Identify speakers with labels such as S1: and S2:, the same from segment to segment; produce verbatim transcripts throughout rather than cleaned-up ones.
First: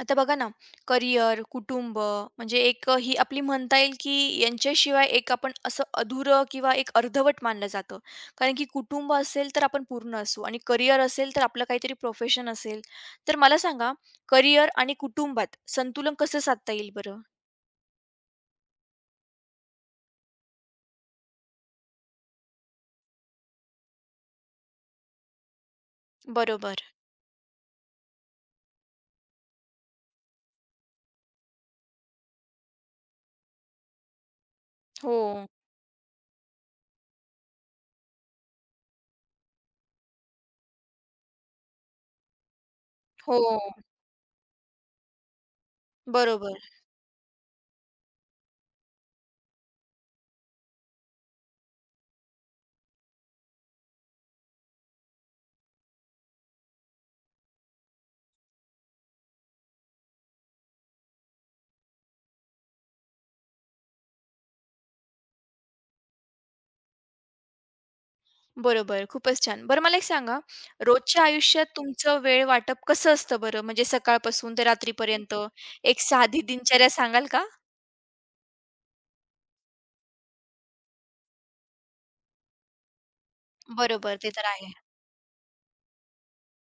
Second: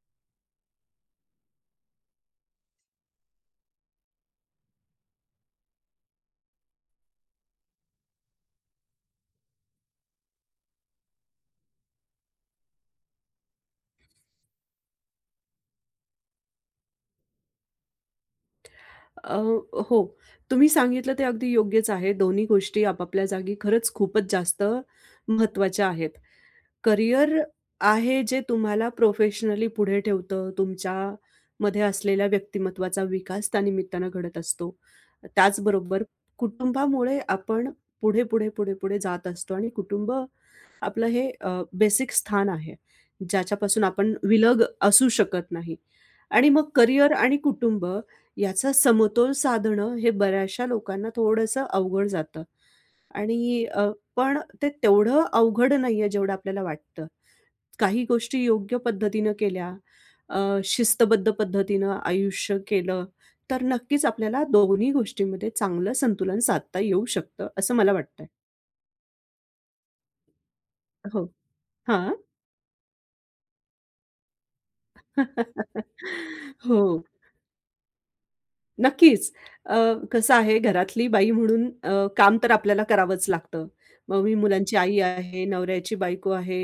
S1: आता बघा ना, करियर, कुटुंब म्हणजे एक ही आपली म्हणता येईल, की यांच्याशिवाय एक आपण असं अधुरं किंवा एक अर्धवट मानलं जातं. कारण की कुटुंब असेल तर आपण पूर्ण असू आणि करियर असेल तर आपलं काहीतरी प्रोफेशन असेल. तर मला सांगा करियर आणि कुटुंबात संतुलन कसं साधता येईल बरं?
S2: अ, हो. तुम्ही सांगितलं ते अगदी योग्यच आहे. दोन्ही गोष्टी आपापल्या जागी खरंच खूपच जास्त महत्त्वाच्या आहेत.
S1: बरोबर.
S2: करिअर आहे जे तुम्हाला प्रोफेशनली पुढे ठेवतं. तुमच्यामध्ये असलेल्या व्यक्तिमत्त्वाचा विकास त्या निमित्तानं घडत असतो.
S1: हो,
S2: त्याचबरोबर कुटुंबामुळे आपण पुढे, पुढे, पुढे, पुढे जात असतो आणि कुटुंब आपलं हे अ, बेसिक स्थान आहे,
S1: हो.
S2: ज्याच्यापासून आपण विलग असू शकत नाही. आणि
S1: बरोबर,
S2: मग करिअर आणि कुटुंब याचा समतोल साधणं हे बऱ्याचशा लोकांना थोडंसं अवघड जातं. आणि अ, पण ते तेवढं अवघड नाहीये जेवढं आपल्याला वाटतं. काही गोष्टी योग्य पद्धतीनं केल्या, अ, शिस्तबद्ध पद्धतीनं आयुष्य केलं, तर नक्कीच आपल्याला दोन्ही गोष्टींमध्ये चांगलं संतुलन साधता येऊ शकतं, असं मला वाटतंय.
S1: बरोबर. खूपच छान. बरं मला एक सांगा, रोजच्या
S2: हो.
S1: आयुष्यात
S2: हां.
S1: तुमचं वेळ वाटप कसं असतं बरं? म्हणजे सकाळपासून ते रात्रीपर्यंत एक साधी दिनचर्या
S2: हो,
S1: सांगाल का?
S2: नक्कीच. अ, कसं आहे, घरातली बाई म्हणून अ, काम तर आपल्याला करावंच लागतं.
S1: बरोबर,
S2: मग
S1: ते
S2: मी
S1: तर आहे.
S2: मुलांची आई आहे, नवऱ्याची बायको आहे,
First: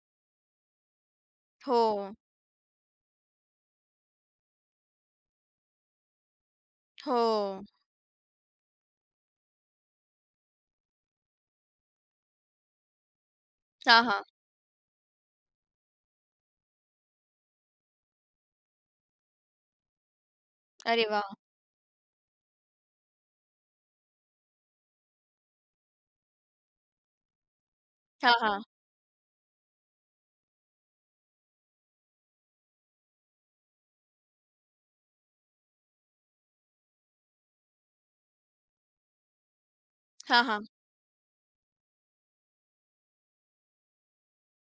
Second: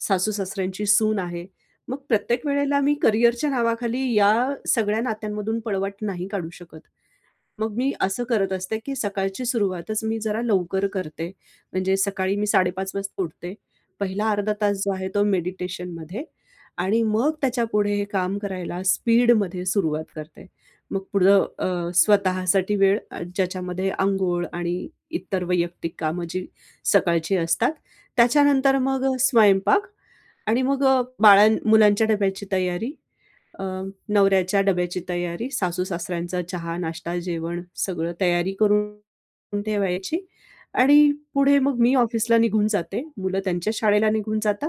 S2: सासू-सासऱ्यांची सून आहे.
S1: हो,
S2: मग प्रत्येक वेळेला मी करिअरच्या नावाखाली या सगळ्या नात्यांमधून पळवाट नाही काढू शकत.
S1: हो.
S2: मग मी असं करत असते, की सकाळची सुरुवातच मी जरा लवकर करते. म्हणजे सकाळी मी साड़ेपाच वाजता उठते.
S1: हां, हां.
S2: पहिला अर्धा तास जो आहे तो मेडिटेशनमध्ये आणि मग त्याच्यापुढे हे काम करायला स्पीडमध्ये सुरुवात करते. मग
S1: अरे वाह!
S2: पुढं अ, स्वतःसाठी वेळ, अ, ज्याच्यामध्ये अंघोळ आणि इतर वैयक्तिक कामं जी सकाळची असतात.
S1: हां, हां.
S2: त्याच्यानंतर मग स्वयंपाक आणि मग अ, बाळां मुलांच्या डब्याची तयारी. अ, नवऱ्याच्या डब्याची तयारी, सासू-सासऱ्यांचा चहा, नाश्ता, जेवण सगळं तयारी करून ठेवायची
S1: हां, हां.
S2: आणि पुढे मग मी ऑफिसला निघून जाते. मुलं त्यांच्या शाळेला निघून जातात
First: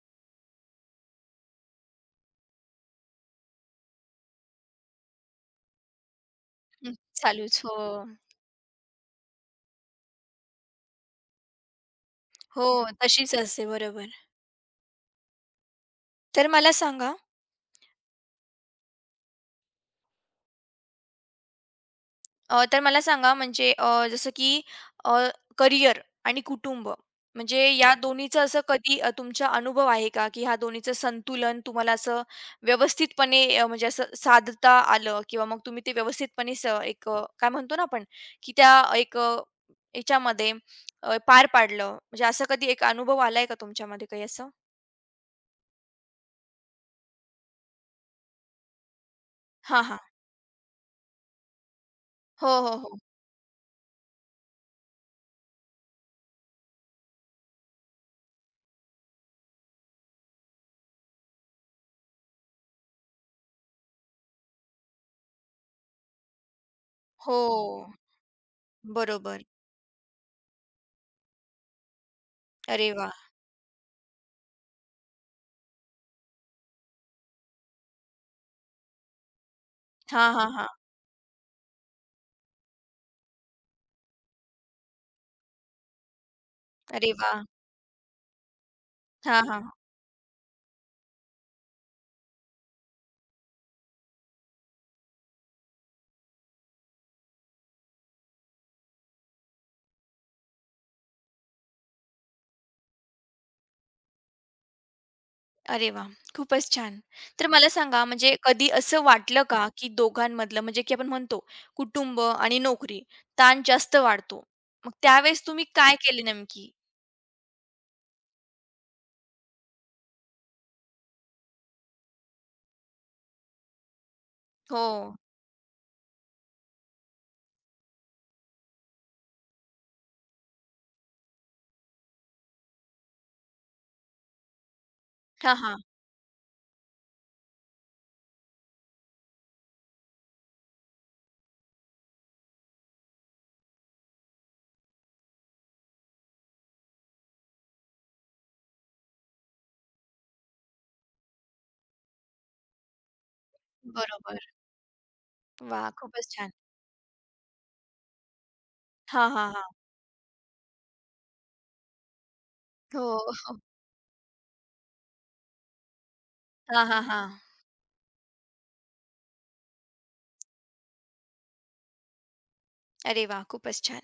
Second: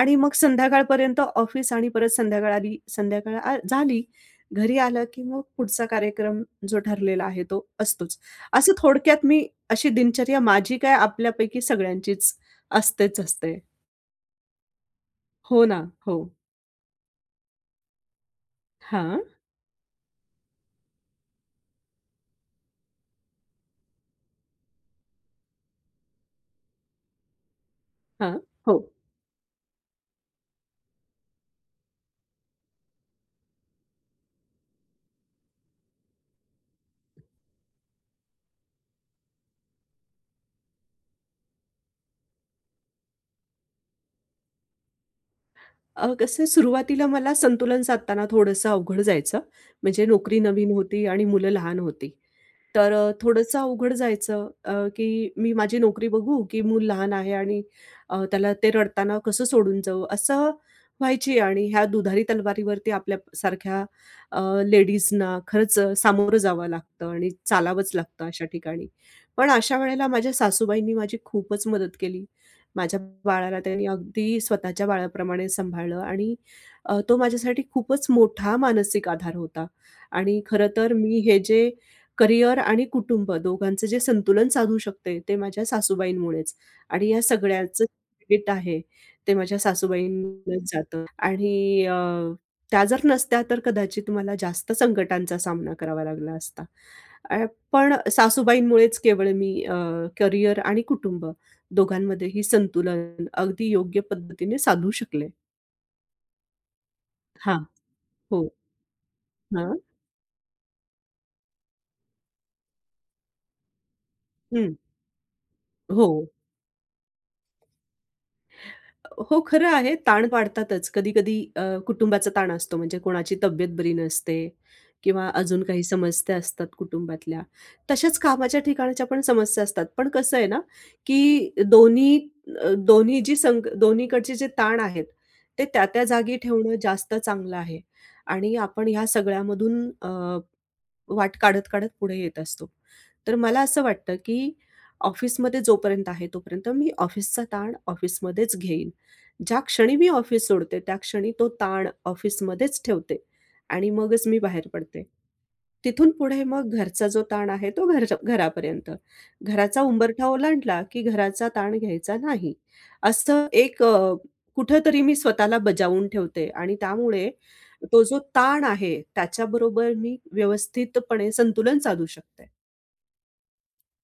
S2: आणि मग संध्याकाळपर्यंत ऑफिस आणि परत संध्याकाळ आली संध्याकाळ आ झाली, घरी आलं की मग पुढचा कार्यक्रम जो
S1: हं,
S2: ठरलेला आहे
S1: चालूच.
S2: तो
S1: हो,
S2: असतोच. असं थोडक्यात मी अशी दिनचर्या माझी काय, आपल्यापैकी सगळ्यांचीच
S1: हो,
S2: असतेच
S1: तशीच
S2: असते.
S1: असते. बरोबर.
S2: हो ना. हो.
S1: तर मला सांगा
S2: हां,
S1: अ, तर मला सांगा म्हणजे अ, जसं की अ, करिअर आणि कुटुंब म्हणजे या
S2: हां.
S1: दोन्हीचं असं
S2: हो.
S1: कधी अ, तुमचा अनुभव आहे का की ह्या दोन्हीचं संतुलन तुम्हाला असं व्यवस्थितपणे अ, म्हणजे असं साधता आलं किंवा मग तुम्ही ते व्यवस्थितपणे स एक अ, काय म्हणतो ना आपण की त्या एक अ, याच्यामध्ये अ, पार पाडलं म्हणजे असं कधी एक अनुभव आलाय का तुमच्यामध्ये काही असं?
S2: अ, कसं, सुरुवातीला मला संतुलन साधताना थोडंसं अवघड जायचं.
S1: हां, हां.
S2: म्हणजे नोकरी नवीन होती आणि मुलं लहान होती.
S1: हो, हो,
S2: तर
S1: हो.
S2: अ, थोडंसं अवघड जायचं, अ, की मी माझी नोकरी बघू, की मूल लहान आहे आणि अ, त्याला ते रडताना कसं सोडून जाऊ, असं व्हायची आणि ह्या दुधारी तलवारीवरती आपल्यासारख्या अ, लेडीजना खरंच अ, सामोरं जावं लागतं आणि
S1: हो.
S2: चालावंच लागतं अशा ठिकाणी.
S1: बरोबर.
S2: पण अशा वेळेला माझ्या सासूबाईंनी माझी खूपच मदत केली.
S1: अरे
S2: माझ्या
S1: वाह!
S2: बाळाला त्यांनी अगदी स्वतःच्या बाळाप्रमाणे सांभाळलं आणि अ, तो माझ्यासाठी खूपच मोठा मानसिक आधार होता
S1: हां,
S2: आणि
S1: हां, हां.
S2: खरं तर मी हे जे करियर आणि कुटुंब दोघांचं जे संतुलन साधू शकते, ते माझ्या सासूबाईंमुळेच आणि
S1: अरे
S2: या
S1: वाह!
S2: सगळ्याचं क्रेडिट आहे, ते
S1: हां,
S2: माझ्या
S1: हां.
S2: सासूबाईंनाच जातं आणि अ, त्या जर नसत्या, तर कदाचित मला जास्त संकटांचा सामना करावा लागला असता. अ, पण सासूबाईंमुळेच केवळ मी अ, करियर आणि कुटुंब दोघांमध्येही संतुलन अगदी योग्य पद्धतीने साधू शकले.
S1: अरे वा, खूपच छान. तर
S2: हां.
S1: मला सांगा म्हणजे
S2: हो.
S1: कधी असं वाटलं का,
S2: हां.
S1: की दोघांमधलं म्हणजे की आपण म्हणतो कुटुंब आणि नोकरी ताण जास्त वाढतो.
S2: हं.
S1: मग त्यावेळेस तुम्ही काय
S2: हो.
S1: केले नेमकी?
S2: हो, खरं आहे. ताण पाडतातच. कधी-कधी अ, कुटुंबाचा ताण असतो, म्हणजे कोणाची तब्येत बरी नसते
S1: हो.
S2: किंवा अजून काही समस्या असतात कुटुंबातल्या. तशाच कामाच्या ठिकाणच्या पण समस्या असतात. पण कसं आहे ना, की दोन्ही अ, दोन्ही जी संग दोन्हीकडचे जे ताण आहेत,
S1: हां,
S2: ते
S1: हां.
S2: त्या-त्या जागी ठेवणं जास्त चांगलं आहे आणि आपण ह्या सगळ्यामधून अ, वाट काढत-काढत पुढे येत असतो. तर मला असं वाटतं, की ऑफिसमध्ये जोपर्यंत आहे, तोपर्यंत मी ऑफिसचा ताण ऑफिसमध्येच घेईन. ज्या क्षणी मी ऑफिस सोडते, त्या क्षणी तो ताण ऑफिसमध्येच ठेवते आणि मगच मी
S1: बरोबर.
S2: बाहेर पडते.
S1: वाह!
S2: तिथून
S1: खूपच
S2: पुढे
S1: छान.
S2: मग घरचा जो ताण आहे, तो घर घरापर्यंत.
S1: हां, हां, हां.
S2: घराचा उंबरठा ओलांडला, की घराचा ताण घ्यायचा नाही. असं
S1: हो.
S2: एक, अ, कुठेतरी मी स्वतःला बजावून ठेवते आणि
S1: हां, हां,
S2: त्यामुळे
S1: हां.
S2: तो जो ताण आहे त्याच्याबरोबर मी व्यवस्थितपणे संतुलन साधू शकते.
S1: अरे वाह! खूपच छान.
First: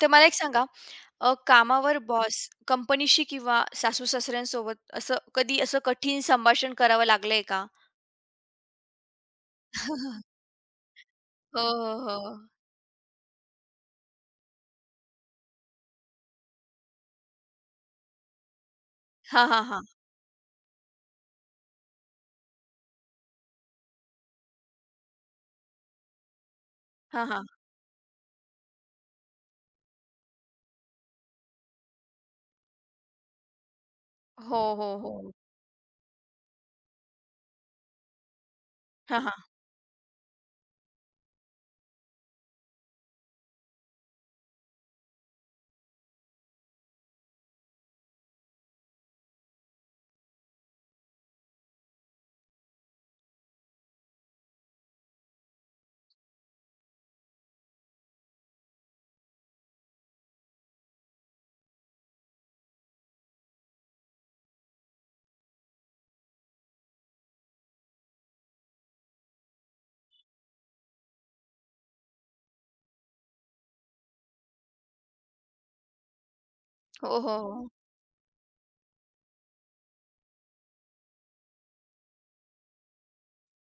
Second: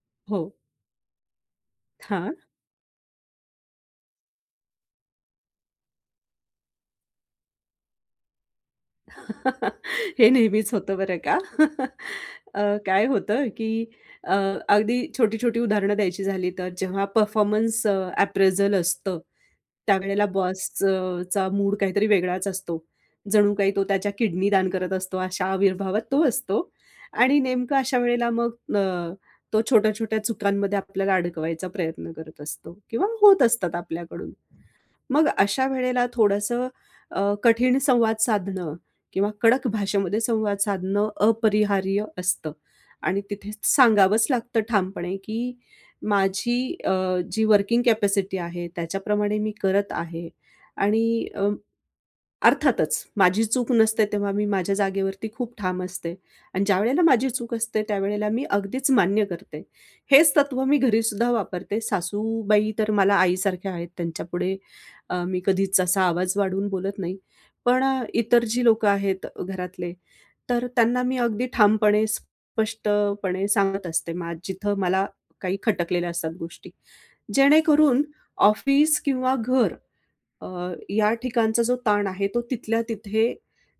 S1: तर मला एक
S2: हो.
S1: सांगा अ, कामावर
S2: हां.
S1: बॉस, कंपनीशी किंवा सासू-सासऱ्यांसोबत असं कधी असं कठीण संभाषण करावं लागलंय का?
S2: हे नेहमीच होतं बरं का.
S1: हो, हो, हो.
S2: अ, काय होतं, की अ, अगदी छोटी-छोटी उदाहरणं द्यायची झाली तर जेव्हा परफॉर्मन्स अ, अप्रेझल असतं,
S1: हां, हां, हां.
S2: त्यावेळेला बॉस चा मूड काहीतरी वेगळाच असतो. जणू काही तो त्याच्या किडनी दान करत असतो, अशा आविर्भावात तो असतो
S1: हां,
S2: आणि
S1: हां.
S2: नेमकं अशा वेळेला मग अ, तो छोट्या-छोट्या चुकांमध्ये आपल्याला अडकवायचा प्रयत्न करत असतो किंवा होत असतात आपल्याकडून.
S1: हो, हो,
S2: मग
S1: हो.
S2: अशा वेळेला थोडंसं अ, कठीण संवाद साधणं
S1: हां,
S2: किंवा
S1: हां.
S2: कडक भाषेमध्ये संवाद साधणं अपरिहार्य असतं आणि तिथे सांगावंच लागतं ठामपणे, की माझी, अ, जी वर्किंग कॅपॅसिटी आहे त्याच्याप्रमाणे मी करत आहे आणि अ, अर्थातच माझी चूक नसते तेव्हा मी माझ्या जागेवरती खूप ठाम असते आणि ज्यावेळेला माझी चूक असते त्यावेळेला मी अगदीच मान्य करते. हेच तत्त्व मी घरी घरीसुद्धा वापरते. सासूबाई तर मला आईसारख्या आहेत. त्यांच्यापुढे अ, मी कधीच असा आवाज वाढवून बोलत नाही. पण अ, इतर जी लोकं आहेत घरातले, तर त्यांना मी अगदी ठामपणे, स्पष्टपणे सांगत असते, मा जिथं मला काही खटकलेल्या असतात गोष्टी.
S1: हो, हो, हो.
S2: जेणेकरून ऑफिस किंवा घर, अ, या ठिकाणचा जो ताण आहे तो तिथल्या तिथे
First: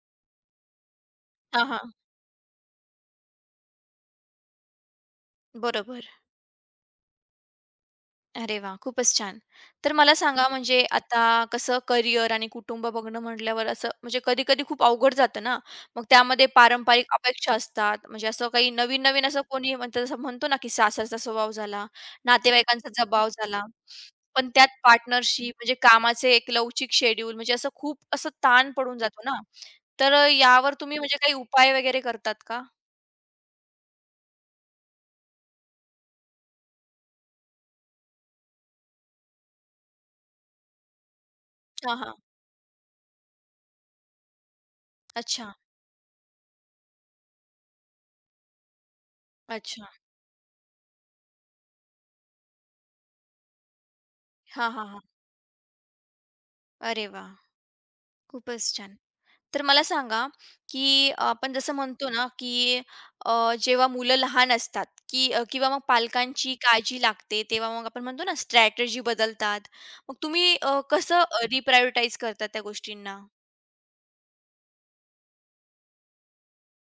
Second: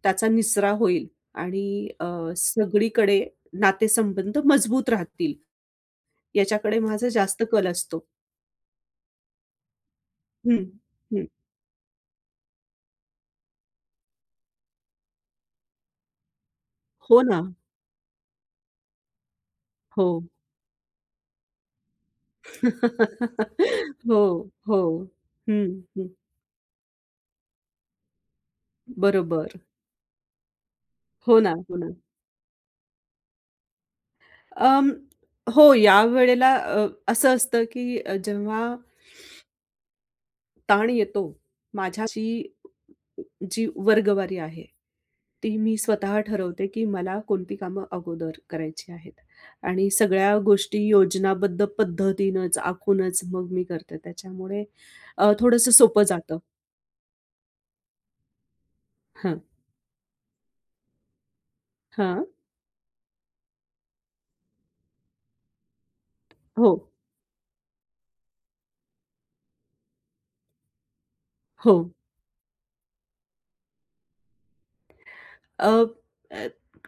S2: त्याचा निसरा होईल
S1: हां,
S2: आणि
S1: हां.
S2: अ, सगळीकडे नातेसंबंध मजबूत राहतील,
S1: बरोबर.
S2: याच्याकडे माझा जास्त कल असतो.
S1: अरे वाह! खूपच छान. तर मला सांगा
S2: हं,
S1: म्हणजे आता
S2: हं.
S1: कसं करियर आणि कुटुंब बघणं म्हटल्यावर असं म्हणजे कधी-कधी खूप अवघड जातं ना. मग त्यामध्ये पारंपरिक
S2: हो ना.
S1: अपेक्षा असतात. म्हणजे असं काही नवीन-नवीन असं कोणी म्हणतं
S2: हो.
S1: जसं म्हणतो ना, की सासरचा स्वभाव झाला, नातेवाईकांचा दबाव झाला.
S2: हो,
S1: पण त्यात
S2: हो.
S1: पार्टनरशिप
S2: हं,
S1: म्हणजे
S2: हं.
S1: कामाचे एक लवचिक शेड्यूल म्हणजे असं खूप असं ताण पडून जातो ना.
S2: बरोबर.
S1: तर यावर तुम्ही म्हणजे काही
S2: हो ना,
S1: उपाय
S2: हो ना.
S1: वगैरे करतात का?
S2: अं, हो, यावेळेला अ, असं असतं की अ, जेव्हा ताण येतो,
S1: हां, हां.
S2: माझ्याची जी वर्गवारी आहे
S1: अच्छा.
S2: ती मी स्वतः ठरवते, की मला कोणती कामं अगोदर करायची आहेत
S1: अच्छा.
S2: आणि सगळ्या गोष्टी योजनाबद्ध पद्धतीनंच, आखूनच मग मी करते. त्याच्यामुळे
S1: हां, हां, हां.
S2: अ, थोडंसं सोपं जातं.
S1: अरे वाह! खूपच छान.
S2: हां,
S1: तर मला सांगा, की आपण जसं म्हणतो
S2: हां.
S1: ना, की अ, जेव्हा मुलं लहान असतात, की अ, किंवा मग पालकांची
S2: हो,
S1: काळजी लागते, तेव्हा मग आपण म्हणतो ना, स्ट्रॅटेजी बदलतात. मग तुम्ही अ, कसं अ,
S2: हो.
S1: रिप्रायोरिटाईज करतात त्या गोष्टींना?
S2: अ, अ,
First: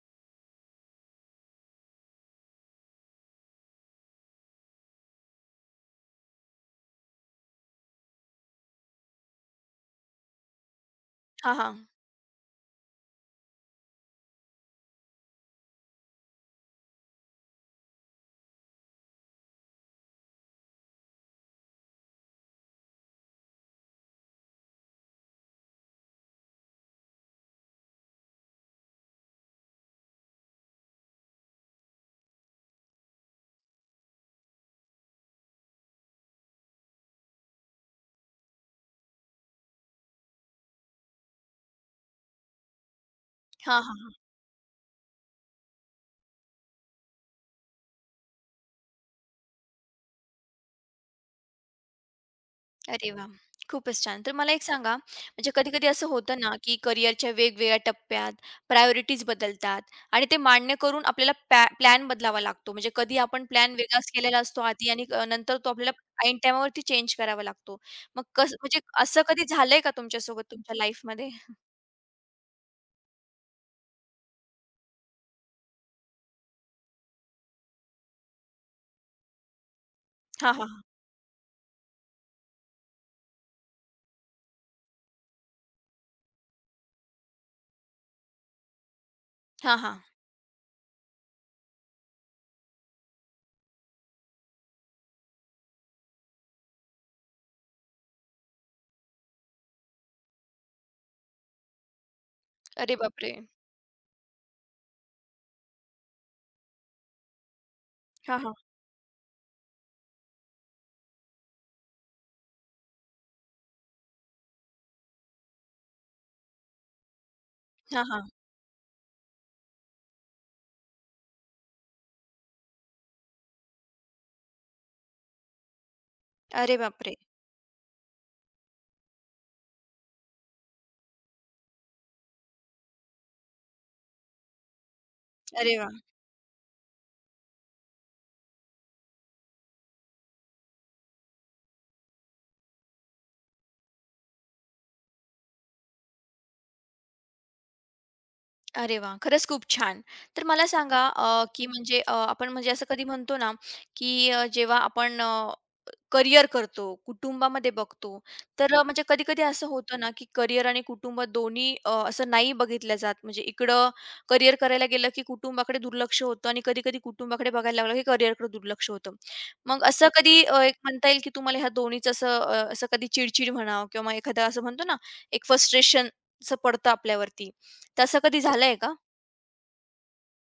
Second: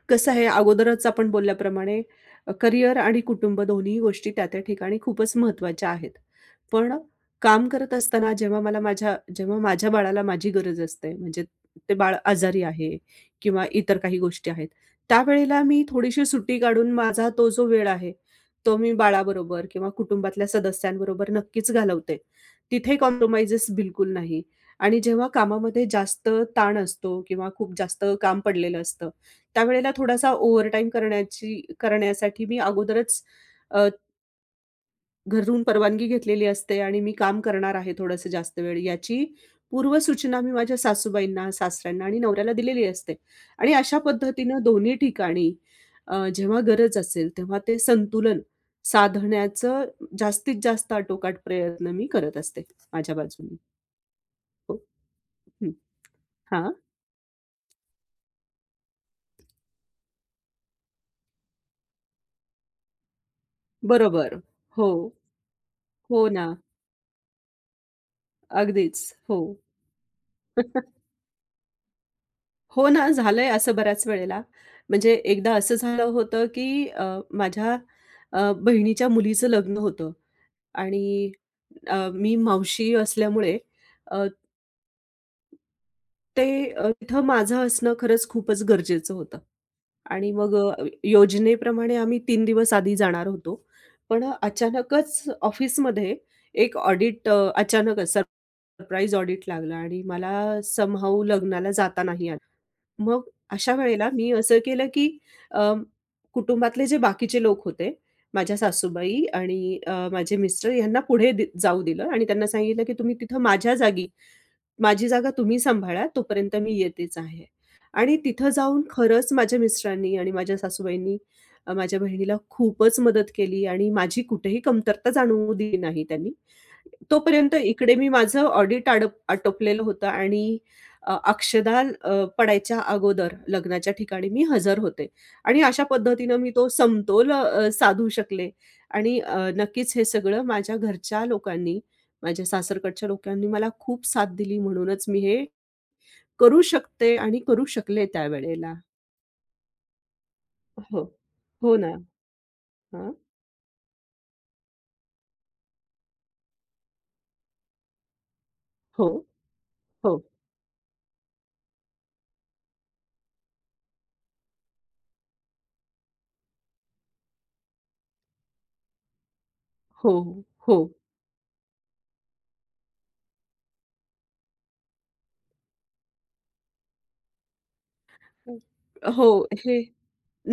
S2: कसं आहे, अगोदरच आपण बोलल्याप्रमाणे अ, करिअर आणि कुटुंब दोन्ही गोष्टी त्या त्या ठिकाणी खूपच महत्त्वाच्या आहेत. पण काम करत असताना जेव्हा मला माझ्या जेव्हा माझ्या बाळाला माझी गरज असते, म्हणजे
S1: हां, हां.
S2: ते बाळ आजारी आहे किंवा इतर काही गोष्टी आहेत, त्यावेळेला मी थोडीशी सुट्टी काढून माझा तो जो वेळ आहे, तो मी बाळाबरोबर किंवा कुटुंबातल्या सदस्यांबरोबर नक्कीच घालवते. तिथे कॉम्प्रोमाइज़ेस बिलकुल नाही. आणि जेव्हा कामामध्ये जास्त ताण असतो किंवा खूप जास्त काम पडलेलं असतं, त्यावेळेला थोडासा ओव्हरटाईम करण्याची करण्यासाठी मी अगोदरच अ, घरून परवानगी घेतलेली असते आणि मी काम करणार आहे थोडंसं जास्त वेळ, याची पूर्वसूचना मी माझ्या सासूबाईंना, सासऱ्यांना आणि नवऱ्याला दिलेली असते. आणि
S1: हां,
S2: अशा
S1: हां.
S2: पद्धतीनं दोन्ही ठिकाणी अ, जेव्हा गरज असेल तेव्हा ते संतुलन साधण्याचं जास्तीत जास्त आटोकाट प्रयत्न मी करत असते
S1: अरे
S2: माझ्या
S1: वा,
S2: बाजूने.
S1: खूपच छान. तर मला एक
S2: हो.
S1: सांगा, म्हणजे
S2: हं.
S1: कधी-कधी असं होतं ना,
S2: हां.
S1: की करिअरच्या वेगवेगळ्या टप्प्यात प्रायोरिटीज बदलतात आणि ते मान्य करून आपल्याला पॅ प्लॅन बदलावा लागतो. म्हणजे कधी आपण प्लॅन वेगळाच
S2: बरोबर.
S1: केलेला असतो आधी
S2: हो.
S1: आणि अ, नंतर तो आपल्याला
S2: हो
S1: ऐन
S2: ना.
S1: टाईमावरती चेंज करावा लागतो. मग कसं म्हणजे
S2: अगदीच.
S1: असं
S2: हो.
S1: कधी झालंय का तुमच्यासोबत तुमच्या लाईफमध्ये?
S2: हो ना, झालंय असं बऱ्याच वेळेला. म्हणजे एकदा असं झालं होतं, की अ, माझ्या अ, बहिणीच्या मुलीचं लग्न होतं
S1: हां, हां.
S2: आणि अ, मी मावशी असल्यामुळे, अ, ते अ, तिथं माझं असणं खरंच खूपच गरजेचं होतं.
S1: हां, हां.
S2: आणि मग अ, योजनेप्रमाणे आम्ही तीन दिवस आधी जाणार होतो. पण अ, अचानकच ऑफिसमध्ये एक ऑडिट, अ, अचानकच सरप्राईज ऑडिट लागला आणि मला समहाऊ लग्नाला जाता नाही आलं.
S1: अरे
S2: मग
S1: बापरे!
S2: अशा वेळेला मी असं केलं की अ, कुटुंबातले जे बाकीचे लोक होते,
S1: हां, हां.
S2: माझ्या सासूबाई आणि अ, माझे मिस्टर, यांना पुढे दि जाऊ दिलं आणि त्यांना सांगितलं की तुम्ही तिथं माझ्या जागी, माझी जागा तुम्ही सांभाळा, तोपर्यंत मी येतेच आहे.
S1: हां,
S2: आणि
S1: हां.
S2: तिथं जाऊन खरंच माझ्या मिस्टरांनी आणि माझ्या सासूबाईंनी अ, माझ्या बहिणीला खूपच मदत केली आणि माझी कुठेही कमतरता जाणवू दिली नाही त्यांनी.
S1: अरे बापरे!
S2: तोपर्यंत इकडे मी माझं ऑडिट आडप आटोपलेलं होतं आणि अ, अक्षदान अ, पडायच्या अगोदर लग्नाच्या ठिकाणी मी हजर होते आणि
S1: अरे
S2: अशा
S1: वाह!
S2: पद्धतीनं मी तो समतोल अ, साधू शकले आणि अ, नक्कीच हे सगळं माझ्या घरच्या लोकांनी, माझ्या सासरकडच्या लोकांनी मला खूप साथ दिली म्हणूनच मी हे करू शकते आणि करू शकले त्यावेळेला.
S1: अरे वाह! खरंच खूप छान. तर मला
S2: हो.
S1: सांगा अ, की
S2: हो ना.
S1: म्हणजे अ, आपण म्हणजे असं कधी
S2: हां.
S1: म्हणतो ना, की अ, जेव्हा आपण अ, करिअर करतो, कुटुंबामध्ये बघतो, तर अ, म्हणजे
S2: हो,
S1: कधी-कधी असं होतं ना,
S2: हो,
S1: की करिअर आणि कुटुंब दोन्ही अ, असं नाही बघितलं जात. म्हणजे इकडं करिअर करायला गेलं, की कुटुंबाकडे दुर्लक्ष होतं आणि कधी-कधी कुटुंबाकडे बघायला लागलं, की करिअरकडे दुर्लक्ष होतं. मग असं
S2: हो,
S1: कधी अ, एक
S2: हो.
S1: म्हणता येईल, की तुम्हाला ह्या दोन्हीचं असं अ, असं कधी चिड म्हणावं किंवा मग एखादं असं म्हणतो ना, एक फ्रस्ट्रेशन असं पडतं आपल्यावरती. तसं कधी झालंय का?
S2: हो, हे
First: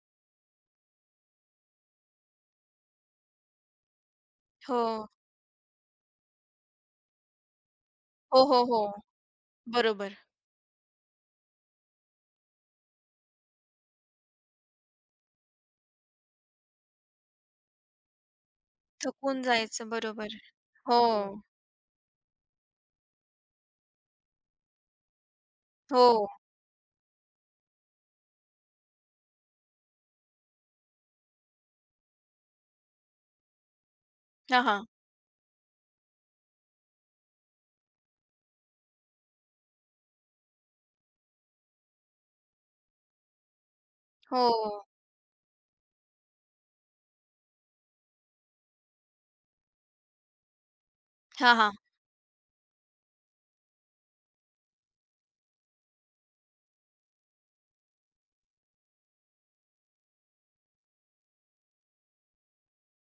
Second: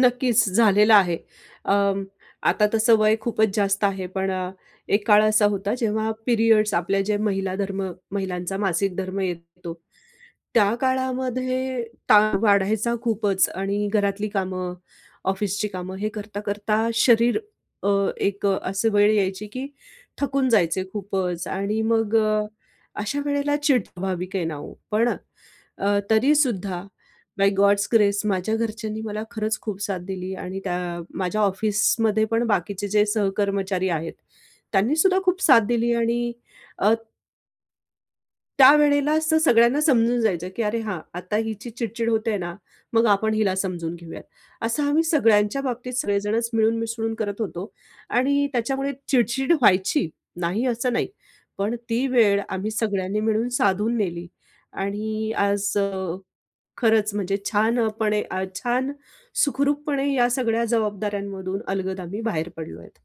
S2: नक्कीच झालेलं आहे. अं, आता तसं वय खूपच जास्त आहे, पण अ,
S1: हो.
S2: एक काळ असा होता जेव्हा पिरियड्स, आपल्या जे महिला धर्म
S1: हो,
S2: महिलांचा
S1: हो, हो.
S2: मासिक धर्म येतो,
S1: बरोबर.
S2: त्या काळामध्ये ताण वाढायचा खूपच आणि घरातली कामं, ऑफिसची कामं हे करता-करता शरीर, अ, एक अ, वेळ
S1: थकून
S2: यायची की
S1: जायचं. बरोबर.
S2: थकून जायचे
S1: हो.
S2: खूपच आणि मग अ, अशा वेळेला चिडतो, भाविक आहे ना हो. पण अ,
S1: हो.
S2: बाय गॉड्स ग्रेस माझ्या घरच्यांनी मला खरंच खूप साथ दिली आणि त्या माझ्या ऑफिसमध्ये पण बाकीचे जे सहकर्मचारी आहेत,
S1: हां, हां.
S2: त्यांनी सुद्धा खूप साथ दिली आणि अ, त्यावेळेला असं सगळ्यांना समजून जायचं, की "अरे हां, आता हिची चिडचिड होते ना, मग आपण हिला समजून घेऊयात."
S1: हो.
S2: असं आम्ही सगळ्यांच्या बाबतीत सगळेजणच मिळून मिसळून करत होतो आणि त्याच्यामुळे चिडचिड व्हायची, नाही असं नाही.
S1: हां, हां.
S2: पण ती वेळ आम्ही सगळ्यांनी मिळून साधून नेली आणि आज खरंच म्हणजे छानपणे, अ, छान सुखरूपपणे या सगळ्या जबाबदाऱ्यांमधून अलगद आम्ही बाहेर पडलो आहेत.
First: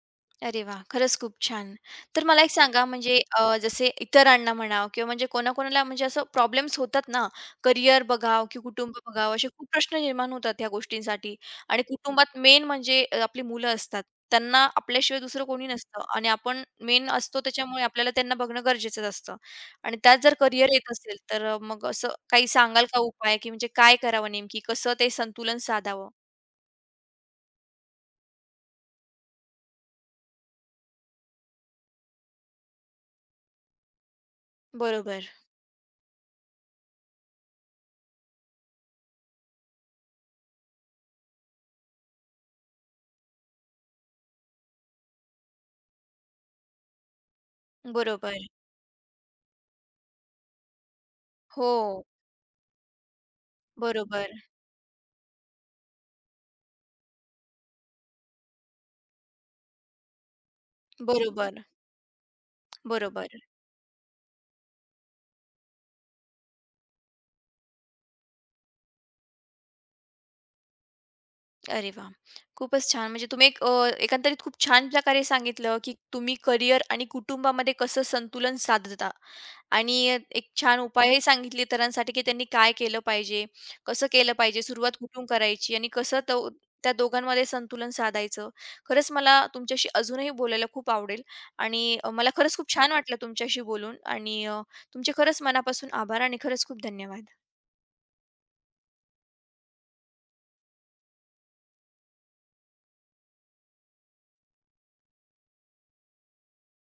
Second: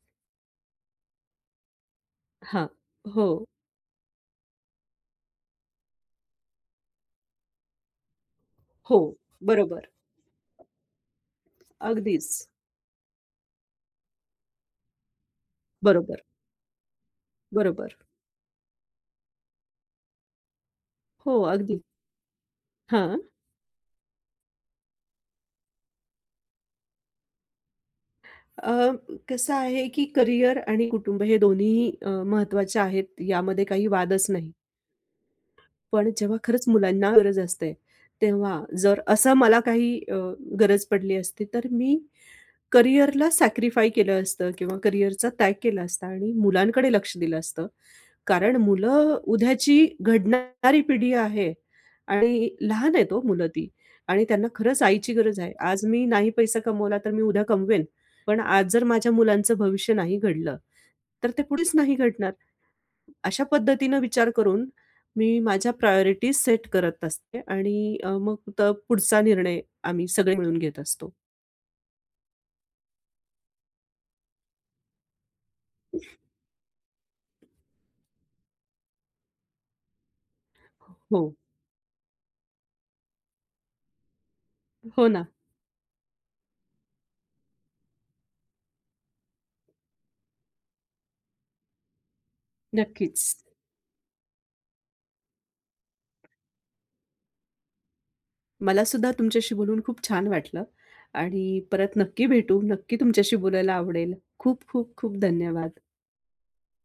S1: अरे वा, खरंच खूप छान. तर मला एक
S2: हां.
S1: सांगा म्हणजे
S2: हो,
S1: अ, जसे इतरांना म्हणा किंवा म्हणजे कोणाकोणाला म्हणजे असं प्रॉब्लेम्स होतात ना, करियर बघावं की कुटुंब
S2: हो.
S1: बघावं असे खूप
S2: बरोबर.
S1: प्रश्न निर्माण होतात ह्या गोष्टींसाठी आणि
S2: अगदीच.
S1: कुटुंबात मेन म्हणजे अ, आपली मुलं असतात. त्यांना आपल्याशिवाय दुसरं कोणी नसतं
S2: बरोबर,
S1: आणि आपण मेन असतो त्याच्यामुळे
S2: बरोबर.
S1: आपल्याला त्यांना बघणं गरजेचंच असतं आणि त्यात जर करियर येत असेल
S2: हो,
S1: तर अ,
S2: अगदी.
S1: मग असं काही सांगाल का
S2: हां.
S1: उपाय की म्हणजे काय करावं नेमकी? कसं ते संतुलन साधावं?
S2: अ, कसं आहे, की करिअर आणि कुटुंब हे दोन्हीही अ, महत्त्वाचे आहेत, यामध्ये काही वादच नाही.
S1: बरोबर,
S2: पण जेव्हा खरंच मुलांना गरज असते, तेव्हा जर असं मला काही अ, गरज पडली असती, तर मी करिअरला सॅक्रिफाय केलं असतं किंवा करिअरचा त्याग केला असता आणि मुलांकडे लक्ष दिलं असतं.
S1: बरोबर.
S2: कारण मुलं उद्याची घडणारी पिढी आहे
S1: हो,
S2: आणि लहान आहेत हो मुलं ती, आणि
S1: बरोबर,
S2: त्यांना खरंच आईची गरज आहे. आज मी नाही पैसा कमवला, तर मी उद्या कमवेन. पण आज जर माझ्या मुलांचं भविष्य नाही घडलं, तर ते
S1: बरोबर.
S2: पुढेच नाही घडणार.
S1: बरोबर.
S2: अशा पद्धतीनं विचार करून मी माझ्या प्रायोरिटीज सेट करत असते आणि अ, मग त पुढचा निर्णय आम्ही सगळे मिळून घेत असतो.
S1: अरे वाह! खूपच छान. म्हणजे तुम्ही एक अ, एकंदरीत खूप छान प्रकारे सांगितलं, की तुम्ही करिअर आणि कुटुंबामध्ये कसं संतुलन साधता आणि एक छान उपायही
S2: हो,
S1: सांगितले इतरांसाठी, की त्यांनी काय केलं पाहिजे, कसं केलं पाहिजे, सुरुवात
S2: हो
S1: कुठून
S2: ना.
S1: करायची आणि कसं तो त्या दोघांमध्ये संतुलन साधायचं. खरंच मला तुमच्याशी अजूनही बोलायला खूप आवडेल आणि अ, मला खरंच खूप छान वाटलं
S2: नक्कीच.
S1: तुमच्याशी बोलून आणि अ, तुमचे खरंच मनापासून आभार आणि खरंच खूप धन्यवाद.
S2: मला सुद्धा तुमच्याशी बोलून खूप छान वाटलं आणि परत नक्की भेटू. नक्की तुमच्याशी बोलायला आवडेल. खूप खूप खूप धन्यवाद.